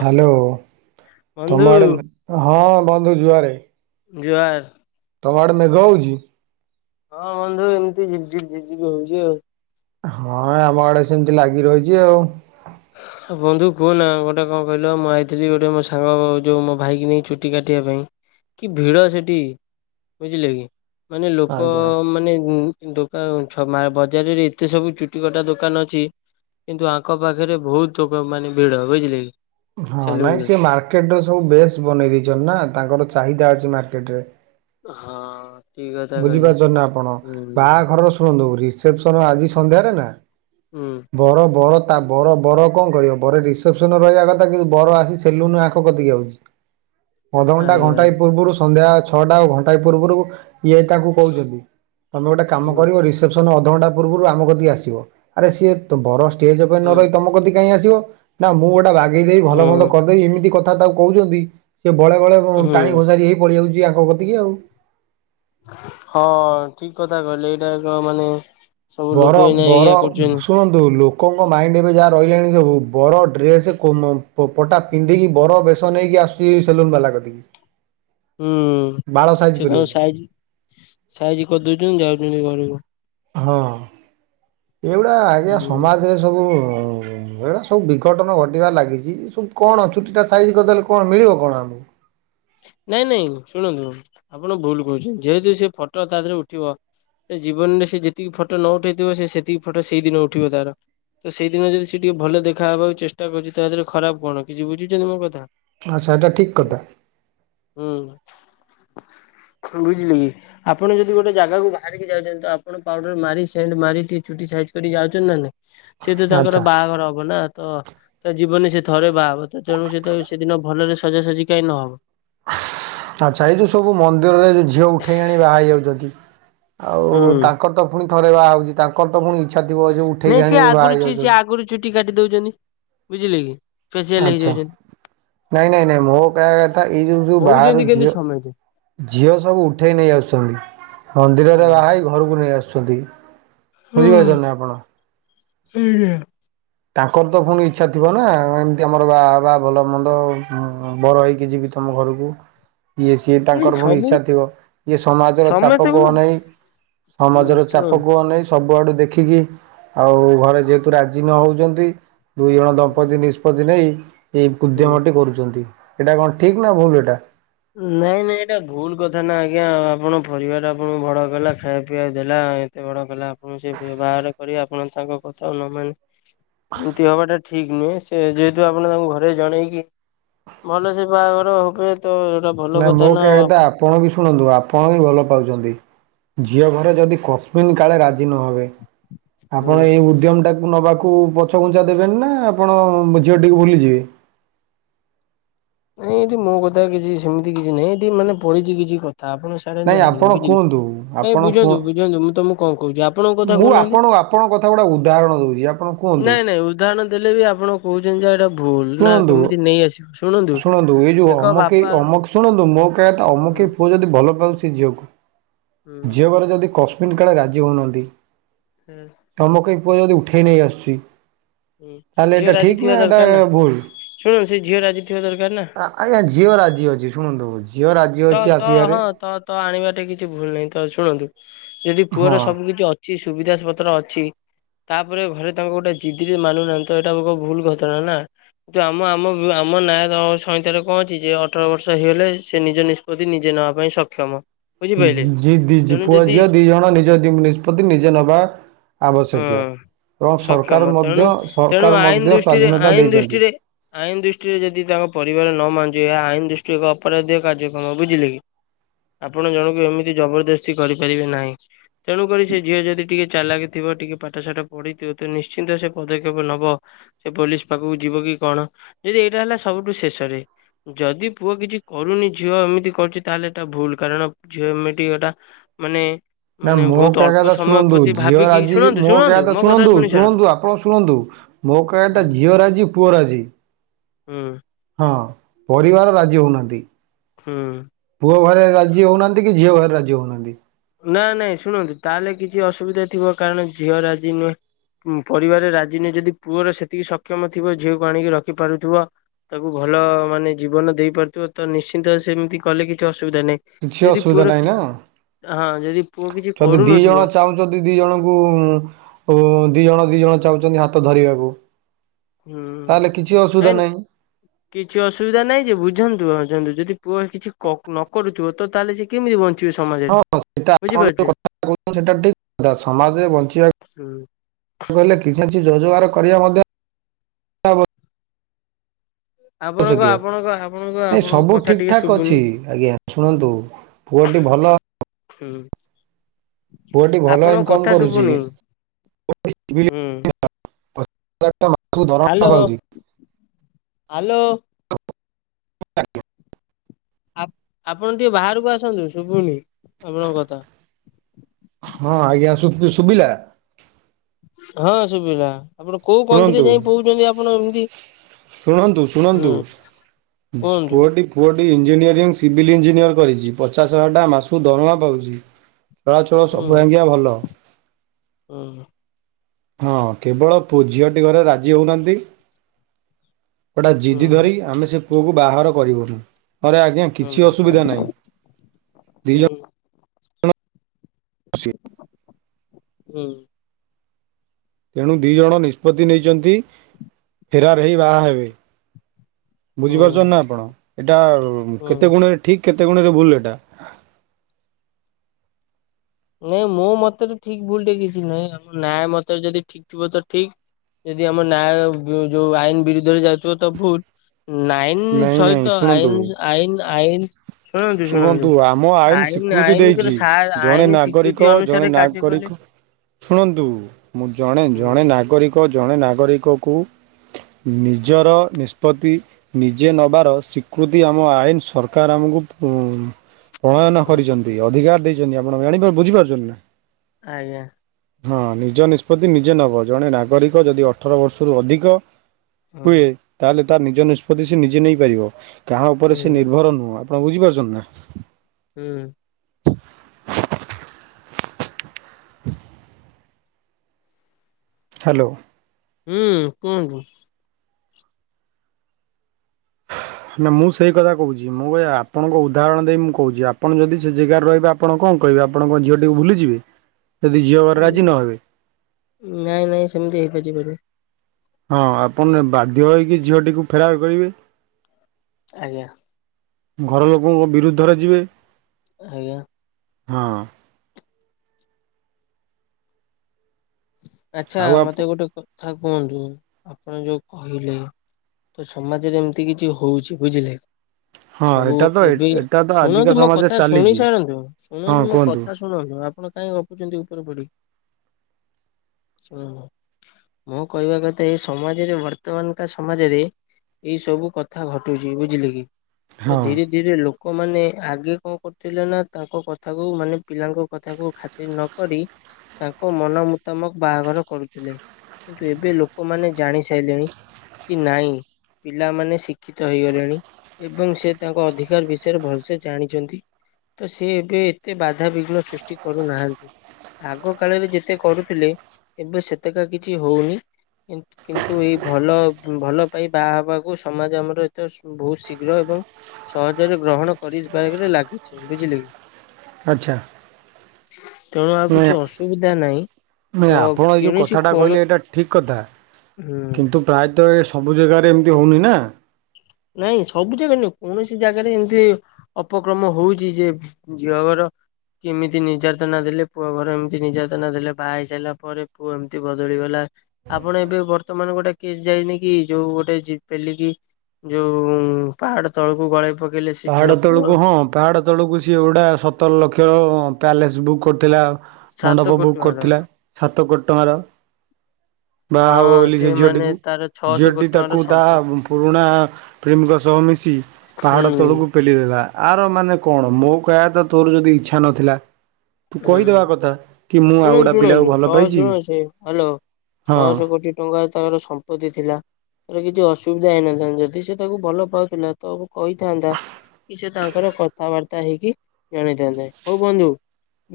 Hello ବନ୍ଧୁ ତମ ଆଡ଼େ ହଁ ବନ୍ଧୁ ଯୁଆରେ। ଜୁହାର ତମଆଡ଼େ ମେଘ ହଉଚି ହଁ ବନ୍ଧୁ ଏମିତିିବିି ଜିପ୍-ଜିପ୍-ଜିପ୍-ଜିପ୍ ହଉଛି ଆଉ। ହଁ ଆମ ଆଡେ ସେମିତି ଲାଗି ରହିଛି ଆଉ ବନ୍ଧୁ କୁହନା ଗୋଟେ କଣ କହିଲ ମୁଁ ଆଇଥିଲି ଗୋଟେ ମୋ ସାଙ୍ଗ ଯୋଉ ମୋ ଭାଇକ ନେଇ ଚୁ କୁଟି କାଟିବା ପାଇଁ କି ଭିଡ଼ ସେଠି ବୁଝିଲେ କି। ମାନେ ଲୋକ ଆଜ୍ଞା। ମାନେ ଦୋକାନଛ ବଜାରରେ ଏତେ ସବୁ ଚୁଟି କଟା ଦୋକାନ ଅଛି କିନ୍ତୁ ଆଙ୍କ ପାଖରେ ବହୁତ ଲୋକ ମାନେ ଭିଡ ବୁଝିଲେ କି। ହଁ ନାଇଁ ସେଲୁନରେ। ସେି ମାର୍କେଟ ର ସବୁ ବେଶ ବନେଇ ଦେଇେଇଛଛନ୍ତି ନା ତାଙ୍କର ଚାହିଦା ଅଛି ମାର୍କେଟରେ। ହଁ ଠିକ କଥା କହିଲେ ବୁଝିପାରୁଛ ନା ଆପଣ ହୁଁ ବାହାଘରର ଶୁଣନ୍ତୁ ରିସେପସନ ଆଜି ସନ୍ଧ୍ୟାରେ ନା। ହୁଁ ବର-ବର ତା ବର-ବର କଣ କରିବ ବରେ ରିସେପସନ ରହିବା କଥା କିନ୍ତୁ ବର ଆସି ସେଲୁନ ଆଖ କତିକି ହେଉଛି। [inaudible] ଅଧଘଣ୍ଟା ଆଜ୍ଞା ଘଣ୍ଟାଏ ପୂର୍ବରୁ ସନ୍ଧ୍ୟା ଛଅଟା ଘଣ୍ଟାଏ ପୂର୍ବରୁ ଇଏ ତାଙ୍କୁ କହୁଛନ୍ତି ତମେ ଗୋଟେ କାମ ହୁଁ। କରିବ ରି ସନ ଅଧ ଘଣ୍ଟା ପୂର୍ବରୁ ଆମ କତିକି ଆସିବ ଆରେ ସିଏ ବଡ ଷ୍ଟେଜ ଉପରେ ନ ହୁଁ ରହି ତମ କତି କହି ଆସିବ ନା ମୁଁ ଗୋଟେ ବାଗେଇଦେଇି ଭଲ ଭଲ ହୁଁ କରିଦେବି ଏମିତି କଥା ତାକୁ କହୁଛନ୍ତି ସେ ବଳେ ବଳେ ହୁଁ। ଟାଣି ଘୋଷାରି ହେଇ ପଳଆ ଯାଉଛି ଆଙ୍କ କତିକି ଆଉ। ହଁ ଠିକ କଥା କହିଲେ ଏଇଟା ମାନେ ସବୁ ବର ଲୋକ ଏଇନା ଏଇଆ କରୁଛନ୍ତି ବରଣନ୍ତ ଲୋକଙ୍କ ମାଇଣ୍ଡ ଏବେ ଯାହା ରହିଲାଣି ସବୁ ବଡ ଡ୍ରେସ୍ ପଟା ପିନ୍ଧିକି ବର ବେସନ ହେଇକି ଆସୁଛି ସେଲୁନ ବାଲା କତିକି। ହୁଁ ବାଳ ସାଇଜ ସେ ତାଙ୍କୁ କରିବାକୁ ସାଇ ସାଇଜ କରିଦଉଛନ୍ତି ଯାଉଛନ୍ତି ଘରକୁ। ହଁ ଏଗୁଡ଼ା ଆଜ୍ଞା ହୁଁ ସମାଜରେ ସବୁ ଏଟା ସବୁ ବିଘଟନ ଘଟିବା ଲାଗିଛି ସବୁ କଣ ଛୁଟି ଟା ସାଇଜ କରିଦେଲେ କଣ ମିଳିବ କଣ ଆମକୁ। ନାଇଁ ନାଇଁ ଶୁଣନ୍ତୁ ଆପଣ ଭୁଲ କହୁଛନ୍ତି ଯେହେତୁ ସେ ଫଟୋ ତା ଦେହରେ ଉଠିବ ସେ ଜୀବନରେ ସେ ଯେତିକି ଫଟୋ ନ ଉଠେଇଥିବ ସେତିକି ଫଟୋ ସେଇଦିନ ଉଠିବ ତାର। ତ ସେଇଦିନ ଯଦି ସେ ଟିକେ ଭଲ ଦେଖାହବାକୁ ଚେଷ୍ଟା କରୁଛି ତା ଦେହରେ ଖରାପ କଣ କିଛି ବୁଝୁଛନ୍ତି ମୋ କଥା। ଆଚ୍ଛା ଏଇଟା ଠିକ୍ କଥା। ହୁଁ ବୁଝିଲି କି? ଆପଣ ଯଦି ଗୋଟେ ଜାଗାକୁ ବାହାରିକି ଯାଉଛନ୍ତି ଆପଣ ପାଉଡର ମାରି ମାରି ଟିକ ଚୁଟି ସାଇଜ ଯାଉଛନ୍ତି ନା ନାଇଁ ସେ ତୁ ତାଙ୍କର ଆଚ୍ଛା ବାହାଘର ହବ ନା ତ ତା ଜୀବନ ସେ ଥରେ ବାହାହବ ତେଣୁ ସେ ସେଦିନ ଭଲରେ ସଜାସଜି କାଁ ନହବ। ଆଚ୍ଛା ଏଇ ଯୋଉ ସବୁ ମନ୍ଦିରରେ ଯଉ ଝିଅ ଉଠେଇ ଆଣି ବାହା ହେଇ ଯାଉଛନ୍ତି ଆଉ ହୁଁ ତାଙ୍କର ତ ପୁ ଥରେ ବାହା ହଉଛି ତାଙ୍କର ତ ପୁଣି ଇଚ୍ଛା ଥିବ ଯେଉ ନାଇଁ ଉଠେଇକି ସିଏ ଆଣି ବାହା ଆଗରୁ ହେଇ ସିଏ ଯାଉଛନ୍ତି। ଆଗରୁ ଚୁଟି କାଟି ଦଉଛନ୍ତି ବୁଝିଲେ କି ଫସିଆଲ ଆଚ୍ଛା ହେଇଯାଉଛନ୍ତି। ନାଇଁ ନାଇଁ ନାଇଁ ମୁୋଉ କ କଥା ଏଇ ଯ ଶୁ ହଉଛନ୍ତି ବାହାର କିନ୍ତୁ ଝିଅ ସମେତେ ଝିଅ ସବୁ ଉଠେଇ ନେଇ ଆସୁଛନ୍ତି ମନ୍ଦିରରେ ହଁ। ବାହାର ଘରକୁ ନେଇ ଆସୁଛନ୍ତି ହଁ ବୁଝିପାରୁଛ ଆପଣ। [unintelligible] ତାଙ୍କର ତ ପୁଣି ଇଚ୍ଛା ଥିବ ନା ଏମିତି ଆମର ବା ବା ଭଲ ମନ୍ଦ ବର ହେଇକି ଯିବି ତମ ଘରକୁ। [inaudible] ଇଏ ସିଏ ନାଇଁ ତାଙ୍କର ପୁଣି ସବୁ ଇଚ୍ଛା ଥିବ ଇଏ ସମାଜର ସମସ୍ତେ କଣ ଚାପକୁ ଅନେଇ ହୁଁ ସମାଜର ଚାପ ଶୁଣନ୍ତୁ କୁହ ନେଇଛି ସବୁଆଡୁ ଦେଖିକି ଆଉ ଘରେ ଯେହେତୁ ରାଜି ନ ହଉଛନ୍ତି ଦୁଇ ଜଣ ଦମ୍ପତି ନିଷ୍ପତ୍ତି ନେଇ ଏଇ ହୁଁ। ଉଦ୍ୟମଟି କରୁଛନ୍ତି। ଏଇଟ କଣ ଠିକ୍ ନା ଭୁଲ ଏଟା। ନାଇଁ ନାଇଁ ଏଇଟା ଭୁଲ କଥା ନା ଆଜ୍ଞା ଆପଣ ପରିବାର ଆପଣଙ୍କୁ ଭଡ କଲା ଖାଇବା ପିଇବାକୁ ଦେଲା ଏତେ ବଡ କଲା ଆପଣ ସେ ବାହହାର କରିବେ ଆପଣ ତାଙ୍କ କଥା ନ ମାନେ ଏମିତି ହବାଟା ଠିକ ନୁହେଁ ସେ ଯେହେତୁ ଆପଣ ତାଙ୍କୁ ଘରେ ଜଣେଇକି ଭଲ ସେ ବାହାଘର ହବେ ତ ଏଇଟା ଭଲ ମୋ କଥା ନା କହିବା ଆଉ କଥା ଆପଣ ଆପଣ ବି ଶୁଣନ୍ତୁ ଆପଣ ବି ଭଲ ପାଉଛନ୍ତି! ଝିଅ ଘରେ ଯଦି କଶମିିନ କାଳେ ରାଜି ନହବେ ହୁଁ ଆପଣ ଏଇ ଉଦ୍ୟମ ଟାକୁ ନେବାକୁ ପଛଘୁଞ୍ଚା ଦେବେନି ନା ଆପଣ ଝିଅଟିକୁ ଭୁଲିଯିବେ? ନାଇଁ ଏଇଠି ମୋ କଥା କିଛି ସେମିତି କିଛି ନାହିଁ ଏଠି ମାନେ ପଡିଛି କିଛି କଥା ଆପଣ ନାଇଁ ସୋଆୁନି ଆପଣ ବୁଝିଲି କୁହନ୍ତୁ ନାଇଁ ଆପଣ କୁହ ବୁଝନ୍ତୁ ବୁଝନ୍ତୁ ମୁଁ ତମକୁ କଣ କହୁଛି ଆପଣଙ୍କ କଥା ମୁଁ କହୁନାହାନ୍ତି। ଆପଣ ଆପଣଙ୍କ କଥା ଗୁଡା ଉଦାହରଣ ଦଉଛି ଆପଣ କୁହନ୍ତୁ? ନାଇଁ ନାଇଁ ଉଦାହରଣ ଦେଲେ ବି ଆପଣ କହୁଛନ୍ତି ଯା ଏଇଟା ଭୁଲ ନା କେମିତି ନେଇଆସିବ ଶୁଣନ୍ତୁ? ଯ ଏକ ଅମକ ବାପା ଅମକ ଶୁଣନ୍ତୁ ମୋ କହ ହୁଁ ଅମୁକ ପୁଅ ଯଦି ଭଲ ପାଉଛି ଝିଅକୁ ହୁଁ ଝିଅ ଘରେ ଯଦି କଶ୍ମିିନ କାଳେ ରାଜି ହଉନାହାନ୍ତି ହୁଁ। ଚମକ ପୁଅ ଯଦି ଉଠେଇ ନେଇ ଆସୁଛି ହୁଁ ତାହେଲେ ଏଇଟା ଠିକ ନା ଏଇଟା ଭୁଲ? ଶୁଣନୁ ସେଇ ଝିଅଟା ଆଜି ଥିବା ଦରକାର ନା। ଆଜ୍ଞା ଝଅ ରାଜି ଅଛି ଶୁଣନ୍ତୁ ଝିଅ ରାଜ ତ ତ ହଁ ତ ତ ଆଣିବାଟେ କିଛି ଭୁଲ ନାହିଁ ତ ଶୁଣନ୍ତୁ ଯଦି ହଁ ପୁଅର ସବୁ କିଛି ଅଛି କିଛି ସୁବିଧା ପତ୍ର ଅଛି ତାପରେ ଘରେ ତାଙ୍କ ଗୋଟେ ଜିଦି ମାନୁନାହାନ୍ତି ତ ଏଇଟା ଗୋ ଭୁଲ ଘଟଣା ନା। କିନ୍ତୁ ଆମ ଆମ ଆମ ନାନ୍ୟାୟ ସହିତାରେ କଣଛି ଯେ ଅଠର ବର୍ଷ ହେଇଗଲେ ସେ ନିଜ ନିଜେ ନବା ପାଇଁ ସକ୍ଷମ। ବୁଝିପାରିଲେ ଜ ଦି ତେଣୁ ପୁଅ ଯଦି ଝିଅ ଦି ଜଣ ନିଜ ନିଷ୍ପତ୍ତି ନିଜେ ନବା ଆବଶ୍ୟକୀୟ ହଁ ଏବଂ ସକ୍ଷମ ସରକାର ତେଣୁ ମଧ୍ୟ ତେଣୁ ସରକାର ଆଇନ ମଧ୍ୟ ଦୃଷ୍ଟିରେ ସ୍ଵାଧୀନତା ଆଇନ ଦେଇଛନ୍ତି। ଦୃଷ୍ଟିରେ ଆଇନ ଦୃଷ୍ଟିରେ ଯଦି ତାଙ୍କ ପରିବାର ନ ମାଞଜିବ ଏହା ଆଇନ ଦୃଷ୍ଟିରେ ଏକ ଅପରାଧୀୟ କାର୍ଯ୍ୟ। ହ ବୁଝିଲେ କି ଆପଣ ଜଣକୁ ଏମିତି ଜବରଦସ୍ତି କରିପାରିବେ ନାହିଁ। ତେଣୁକରି ସେ ଝିଅ ଯଦି ଟିକେ ଚାଲାକିଥିବ ଟିକେ ପାଠଶାଠ ପଢ଼ିଥିବ ତ ନିଶ୍ଚିନ୍ତ ସେ ପଦକ୍ଷେପ ନେବ। ସେ ପୋଲିସ ପାଖକୁ ଯିବ କି କଣ ଯଦି ଏଇଟା ହେଲା ସବୁଠୁ ଶେଷରେ ଯଦି ପୁଅ କିଛି କରୁନି ଝିଅ ଏମିତି କରୁଛି ତାହେଲେ ଏଟା ଭୁଲ କାରଣ ଝିଅ ଏମିତି ଏଟା ମାନେ ନା ମାନେ ମୋ ବହୁତ ଅଳ୍ପ କହିବା କଥା ସମୟ ଶୁଣନ୍ତୁ ପ୍ରତି ଝିଅର ଭାବିକି ରାଜି ଶୁଣନ୍ତୁ ମୋ କହିବା ଶୁଣନ୍ତୁ କଥା ଶୁଣନ୍ତୁ ଶୁଣି ସାରନ୍ତୁ। ଶୁଣନ୍ତୁ ଆପଣ ଶୁଣନ୍ତୁ ମୋ କହିବା କଥା ହୁଁ। ଝିଅ ରାଜି ପୁଅ ରାଜି ହୁଁ। ହଁ ପରିବାର ରାଜି ହଉନାହାନ୍ତି। [unintelligible] ପୁଅ ଘରେ ରାଜି ହଉନାହାନ୍ତି କି ଝିଅ ଘରେ ରାଜି ହଉନାହାନ୍ତି ନାାଇଁ ନାଇଁ ଶୁଣନ୍ତୁ ତାହେଲେ କିଛି ଅସୁବିଧା ଥିବ କାରଣ ଝିଅ ରାଜି ନୁହେଁ ପରିବାରରେ ରାଜି ନୁହେଁ ଯଦି ପୁଅର ସେତିକି ସକ୍ଷମ ଥିବ ଝିଅକୁ ଆଣିକି ରଖିପାରୁଥିବ ତାକୁ ଭଲ ମାନେ ଜୀବନ ଦେଇ ପାରୁଥିବ ତ ନିଶ୍ଚିନ୍ତ ସେମିତି କଲେ କିଛି ଅସୁବିଧା ନାହିଁ କିଛି ଯଦି ପୁଅର ଅସୁବିଧା ନାହିଁ କି ନା? ହଁ ଯଦି ପୁଅ କିଛି ଯଦି ଦି ଜଣ କରୁନଥିବ ଚାହୁଁଛନ୍ତି ଦି ଜଣଙ୍କୁ ଦି ଜଣ ଦି ଜଣ ଚାହୁଛନ୍ତି ହାତ ଧରିବାକୁ ହୁଁ ତାହେଲେ କିଛି ନାଇଁ ଅସୁବିଧା ନାହିଁ। କିଛି ଅସୁବିଧା ନାହିଁ ଯେ ବୁଝନ୍ତୁ ବୁଝନ୍ତୁ ଯଦି ପୁଅ କିଛି ନ କରୁଥିବ ତ ତାହେଲେ ସେ କେମିତି ବଞ୍ଚିବେ ହଁ ସମାଜରେ ସେଟା ଆପଣ ଯୋଉ ବୁଝିପାରୁଛେ। କଥା ସେଟା ଠିକ କଥା ସମାଜରେ ବଞ୍ଚିବା ହୁଁ କହିଲେ କିଛି କିଛି ରୋଜଗାର କରିବା ମଧ୍ୟ ଆପଣଙ୍କ ଆବଶ୍ୟକୀୟ ଆପଣଙ୍କ ଆପଣଙ୍କ ନାଇଁ ଆପଣଙ୍କ ସବୁ କଥା ଠିକ ଟିକେ ଠାକ ଶୁଭୁନି ଅଛି ଆଜ୍ଞା ଶୁଣନ୍ତୁ ପୁଅଟି ଭଲ ହୁଁ ପୁଅଟି ଭଲ ଆପଣଙ୍କ ଇନକମ୍ କଥା କରୁଛି ଶୁଭୁନି। ବିଲ୍ ହୁଁ। [unintelligible] ହ୍ୟାଲୋ। [unintelligible] ଆପଣ ଟିକେ ବାହାରକୁ ଆସନ୍ତୁ ଶୁଭୁନି ଆପଣଙ୍କ କଥା। ହଁ ଆଜ୍ଞା ଶୁଭିଲା? ହଁ ସୁବିଧା ଆପଣ କୋଉ କନ୍ଥିରେ ଶୁଣନ୍ତୁ ଯାଇ କହୁଛନ୍ତି ଆପଣ ଏମିତି ଶୁଣନ୍ତୁ ଶୁଣନ୍ତୁ ହୁଁ କୁହନ୍ତୁ ପୁଅଟି ପୁଅଟି ଇଞ୍ଜିନିୟରିଂ ସିଭିଲ୍ ଇଞ୍ଜିନିୟରିଂ କରିଛି ପଚାଶ ହଜାର ଟଙ୍କା ମାସକୁ ଦରମା ପାଉଛି ଚଳାଚଳ ସବୁ ଆଜ୍ଞା ଭଲ ହଁ। ହଁ କେବଳ ପୁଅ ଝିଅଟି ଘର ରାଜି ହେଉନାହାଁନ୍ତି ଗଟା ଜିଦି ହୁଁ। ଧରି ଆମେ ସେ ପୁଅକୁ ବାହାର କରିବୁନି ଆରେ ଆଜ୍ଞା କିଛି ହୁଁ ଅସୁବିଧା ନାହିଁ ଦି ଜଣ ହୁଁ [unintelligible] ହୁଁ। ତେଣୁ ଦି ଜଣ ନିଷ୍ପତ୍ତି ନେଇଛନ୍ତି ଫେରାର ହେଇ ବାହା ହେବେ ବୁଝିପାରୁଛ ହୁଁ ନା ଆପଣ ଏଇଟା ହୁଁ। କେତେ ଗୁଣରେ ଠିକ କେତେ ଗୁଣରେ ଭୁଲ ଏଟା? ନାଇଁ ମୁଁ ମତେରେ ଠିକ୍ ଭୁଲ୍ ଟେ କିଛି ନୁହେଁ ଆମ ନ୍ୟାୟ ମତରେ ଯଦି ଠିକ୍ ଥିବ ତ ଠିକ୍ ଯଦି ଆମ ନ୍ୟାୟ ଯୋଉ ଆଇନ ବିରୁଦ୍ଧରେ ଯାଉଥିବ ତ ଭୁଲ ନାଇଁ ଆଇନ୍ ନାଇଁ ନାଇଁ ସହିତ ଶୁଣନ୍ତୁ ଆଇନ୍-ଆଇନ୍-ଆଇନ୍ ଶୁଣନ୍ତୁ-ଶୁଣୁନ୍ତୁ ଶୁଣନ୍ତୁ ଆମ ଆଇନ ସ୍ୱୀକୃତି ଆଇନ୍-ଆଇନ୍ ଦେଇଛି ଆର ଜଣେ ଆଇନ୍ ନାଗରିକ ଜଣେ ନାଗରିକ ଶୁଣନ୍ତୁ ମୁଁ ଜଣେ ହୁଁ ଜଣେ ନାଗରିକ ଏକ ଜଣେ ନାଗରିକକୁ ନିଜର ନିଷ୍ପତ୍ତି ନିଜେ ନେବାର ସ୍ୱୀକୃତି ଆମ ଆଇନ ସରକାର ଆମକୁ ଉମ ପ୍ରଣୟନ ହୁଁ କରିଛନ୍ତି। ସେ ଅଧିକାର ଦେଇଛନ୍ତି ଆପଣ ଜାଣି ବୁଝିପାରୁଛନ୍ତି ନା? ଆଜ୍ଞା। ହଁ ନିଜ ନିଷ୍ପତ୍ତି ନିଜେ ନବ ଜଣେ ନାଗରିକ ଯଦି ଅଠର ବର୍ଷରୁ ଅଧିକ ହୁଁ ହୁଏ। ତାହେଲେ ତାର ନିଜ ନିଷ୍ପତ୍ତି ସେ ନିଜେ ନେଇ ପାରିବ, କାହା ଉପରେ ସେ ହୁଁ ନିର୍ଭର ନୁହଁ। ଆପଣ ବୁଝିପାରୁଛନ୍ତି ନା? ହୁଁ। ହ୍ୟାଲୋ। ହୁଁ କୁହନ୍ତୁ? ନା ମୁଁ ସେଇ କଥା କହୁଛି ମୁଁ ଏ ଆପଣଙ୍କୁ ଉଦାହରଣ ଦେଇ ମୁଁ କହୁଛି ଆପଣ ଯଦି ସେ ଜାଗାରେ ରହିବେ ଆପଣ କଣ କହିବେ? ଆପଣ କଣ ଝିଅଟିକୁ ଭୁଲିଯିବେ ଯଦି ଝିଅ ଘର ଉଁ, ରାଜି ନ ହେବେ? ନାଇଁ ନାଇଁ ସେମିତି ହେଇପାରବନି। ହଁ ଆପଣ ବାଧ୍ୟ ହୋଇକି ଝିଅଟିକୁ ଫେରାର କରିବେ। ଆଜ୍ଞା। ଘର ଲୋକଙ୍କ ବିରୁଦ୍ଧରେ ଯିବେ। ଆଜ୍ଞା। ହଁ। ଆଚ୍ଛା ଆଉ ଆପ ମତେ ଗୋଟେ କଥା କୁହନ୍ତୁ? ଆପଣ ଯୋଉ କହିଲେ ତ ସମାଜରେ ଏମିତି କିଛି ହଉଛି ବୁଝିଲେ? ହଁ ସବୁ ଏଇଟା ତ ଏବେ ଏଇଟା ତ ଆଜିକା ଶୁଣନ୍ତୁ ମୋ ସମାଜରେ କଥା ଶୁଣି ଚାଲିଛି ସାରନ୍ତୁ ହଁ ଶୁଣନ୍ତୁ ମୋ କୁହନ୍ତୁ କଥା ଶୁ ଶୁଣୁନ୍ତୁ ଆପଣ କାହିଁ ଗପୁଚନ୍ତି ଉପରେ ପଡିକି? ଶୁଣ ମୁଁ କହିବା କଥା ଏ ସମାଜରେ ବର୍ତ୍ତମାନ କା ସମାଜରେ ଏଇ ସବୁ କଥା ଘଟୁଛି ବୁଝିଲେ କି ତ ହଁ ଧୀରେ ରେ ଲୋକମାନେ ଆଗେ କଣ କରୁଥିଲେ ନା ତାଙ୍କ କଥାକୁ ମାନେ ପିଲାଙ୍କ କଥା ଖାତି ର ନ କରି ତାଙ୍କ ମନ ମୁତାମକ ବାହାଘର କରୁଥିଲେ। କିନ୍ତୁ ଏବେ ଲୋକମାନେ ଜାଣି ସାରିଲେଣି କି ନାଇଁ ପିଲାମାନେ ଶିକ୍ଷିତ ହେଇଗଲେଣି। ଏବଂ ସେ ତାଙ୍କ ଅଧିକାର ବିଷୟରେ ଭଲସେ ଜାଣିଛନ୍ତି। ତ ସେ ଏବେ ଏତେ ବାଧାବିଘ୍ନ ସୃଷ୍ଟି କରୁନାହାନ୍ତି ଆଗ କାଳରେ ଯେତେ କରୁ ଥିଲେ ଏବେ ସେତେକା କିଛି ହଉନି। କିନ୍ତୁ ଏଇ ଭଲ ଭଲ ପାଇ ବାହା ହେବାକୁ ସମାଜ ଆମର ଏତେ ବହୁତ ଶୀଘ୍ର ଏବଂ ସହଜରେ ଗ୍ରହଣ କରିବାରାରେ ଲାଗିଛି ବୁଝିଲେ କି? ଆଚ୍ଛା। ତେଣୁ ଆଉ କିଛି ଅସୁବିଧା ନାହିଁ। ନା ତ ଆପଣ ଏଇ ଯେଉଁ କୌଣସି କଥାଟା କଣ କହିଲେ ଏଇଟା ଠିକ୍ କଥା, ହୁଁ କିନ୍ତୁ ପ୍ରାୟତଃ ଏ ସବୁ ଜାଗାରେ ଏମିତି ହେଉନି ନା। ନାଇଁ ସବୁ ଜାଗା ନୁହଁ କୌଣସି ଜାଗାରେ ଏମିତି ଅପକ୍ରମ ହଉଛି ଯେ ଝିଅ ଘର କେମିତି ନିର୍ଯାତନା ଦେଲେ ପୁଅ ଘର ଏମିତି ନିର୍ଯାତନା ଦେଲେ ବାହା ହେଇ ସାରିଲା ପରେ ପୁଅ ଏମିତି ବଦଳିଗଲା। ଆପଣ ଏବେ ବର୍ତ୍ତମାନ ଗୋଟେ କେସ୍ ଯାଇନି କି ଯୋଉ ଗୋଟେ ଝି ପେଲିକି ଯୋଉ ଉଁ ପାହାଡ ତଳକୁ ଗଳେଇ ପକେଇ ପାହାଡ ତଳକୁ ହଁ। ପାହାଡ଼ ତଳକୁ ସିଏ ଗୁଡ଼ା ସତର ଲକ୍ଷର ପ୍ୟାଲେସ୍ ବୁକ୍ କରିଥିଲା। ସାତ ମଣ୍ଡପ କୋଟି ବୁକ୍ ଟଙ୍କାର କରିଥିଲା ସାତ କୋଡ଼ି ଟଙ୍କାର। ହ ବାହା ହେବ ବୋଲି ସେ ଝିଅଟିକୁ, ଝିଅଟି କୋଟି ଟଙ୍କାର ତାକୁ ତା ସମ୍ପତ୍ତି ପୁରୁଣା ପ୍ରେମୀକ ସହ ମିଶି ପାହାଡ଼ ହୁଁ। ତଳକୁ ପଲି ଦେଲା ଆର ମାନେ କଣ ମୋ କହିବା ତ ତୋର ଯଦି ଇଚ୍ଛା ନଥିଲା ତୁ କହିଦବା ହୁଁ କଥା କି ମୁଁ ଆଉ ଶୁଣନ୍ତୁ ଗୋଟେ ପିଲାକୁ ଶୁଣନ୍ତୁ ଭଲ ଛଅ ପାଇଛି ଶୁଣ ସେ ହ୍ୟାଲୋ ହଁ। ଛଅଶହ କୋଟି ଟଙ୍କା ତାଙ୍କର ସମ୍ପତ୍ତି ଥିଲା ତାର କିଛି ଅସୁବିଧା ହେଇନଥାନ୍ ଯଦି ସେ ତାକୁ ଭଲ ପାଉଥିଲା ତ କହିଥାନ୍ତା କି ସେ ତାଙ୍କର କଥାବାର୍ତ୍ତା ହେଇକି ଜଣେଇଥାନ୍ତେ ହଉ ବନ୍ଧୁ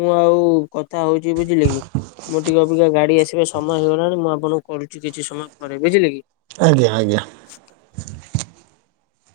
ମୁଁ ଆଉ କଥା ହଉଛି ବୁଝିଲି କି ମୁଁ ଟିକେ ଅପେକ୍ଷା ଗାଡି ଆସିବାେ ସମୟ ହେଇଗଲାଣି ମୁଁ ଆପଣଙ୍କୁ କରୁଛି କିଛି ସମୟ ପରେ ବୁଝିଲି କି ଆଜ୍ଞା ଆଜ୍ଞା ସ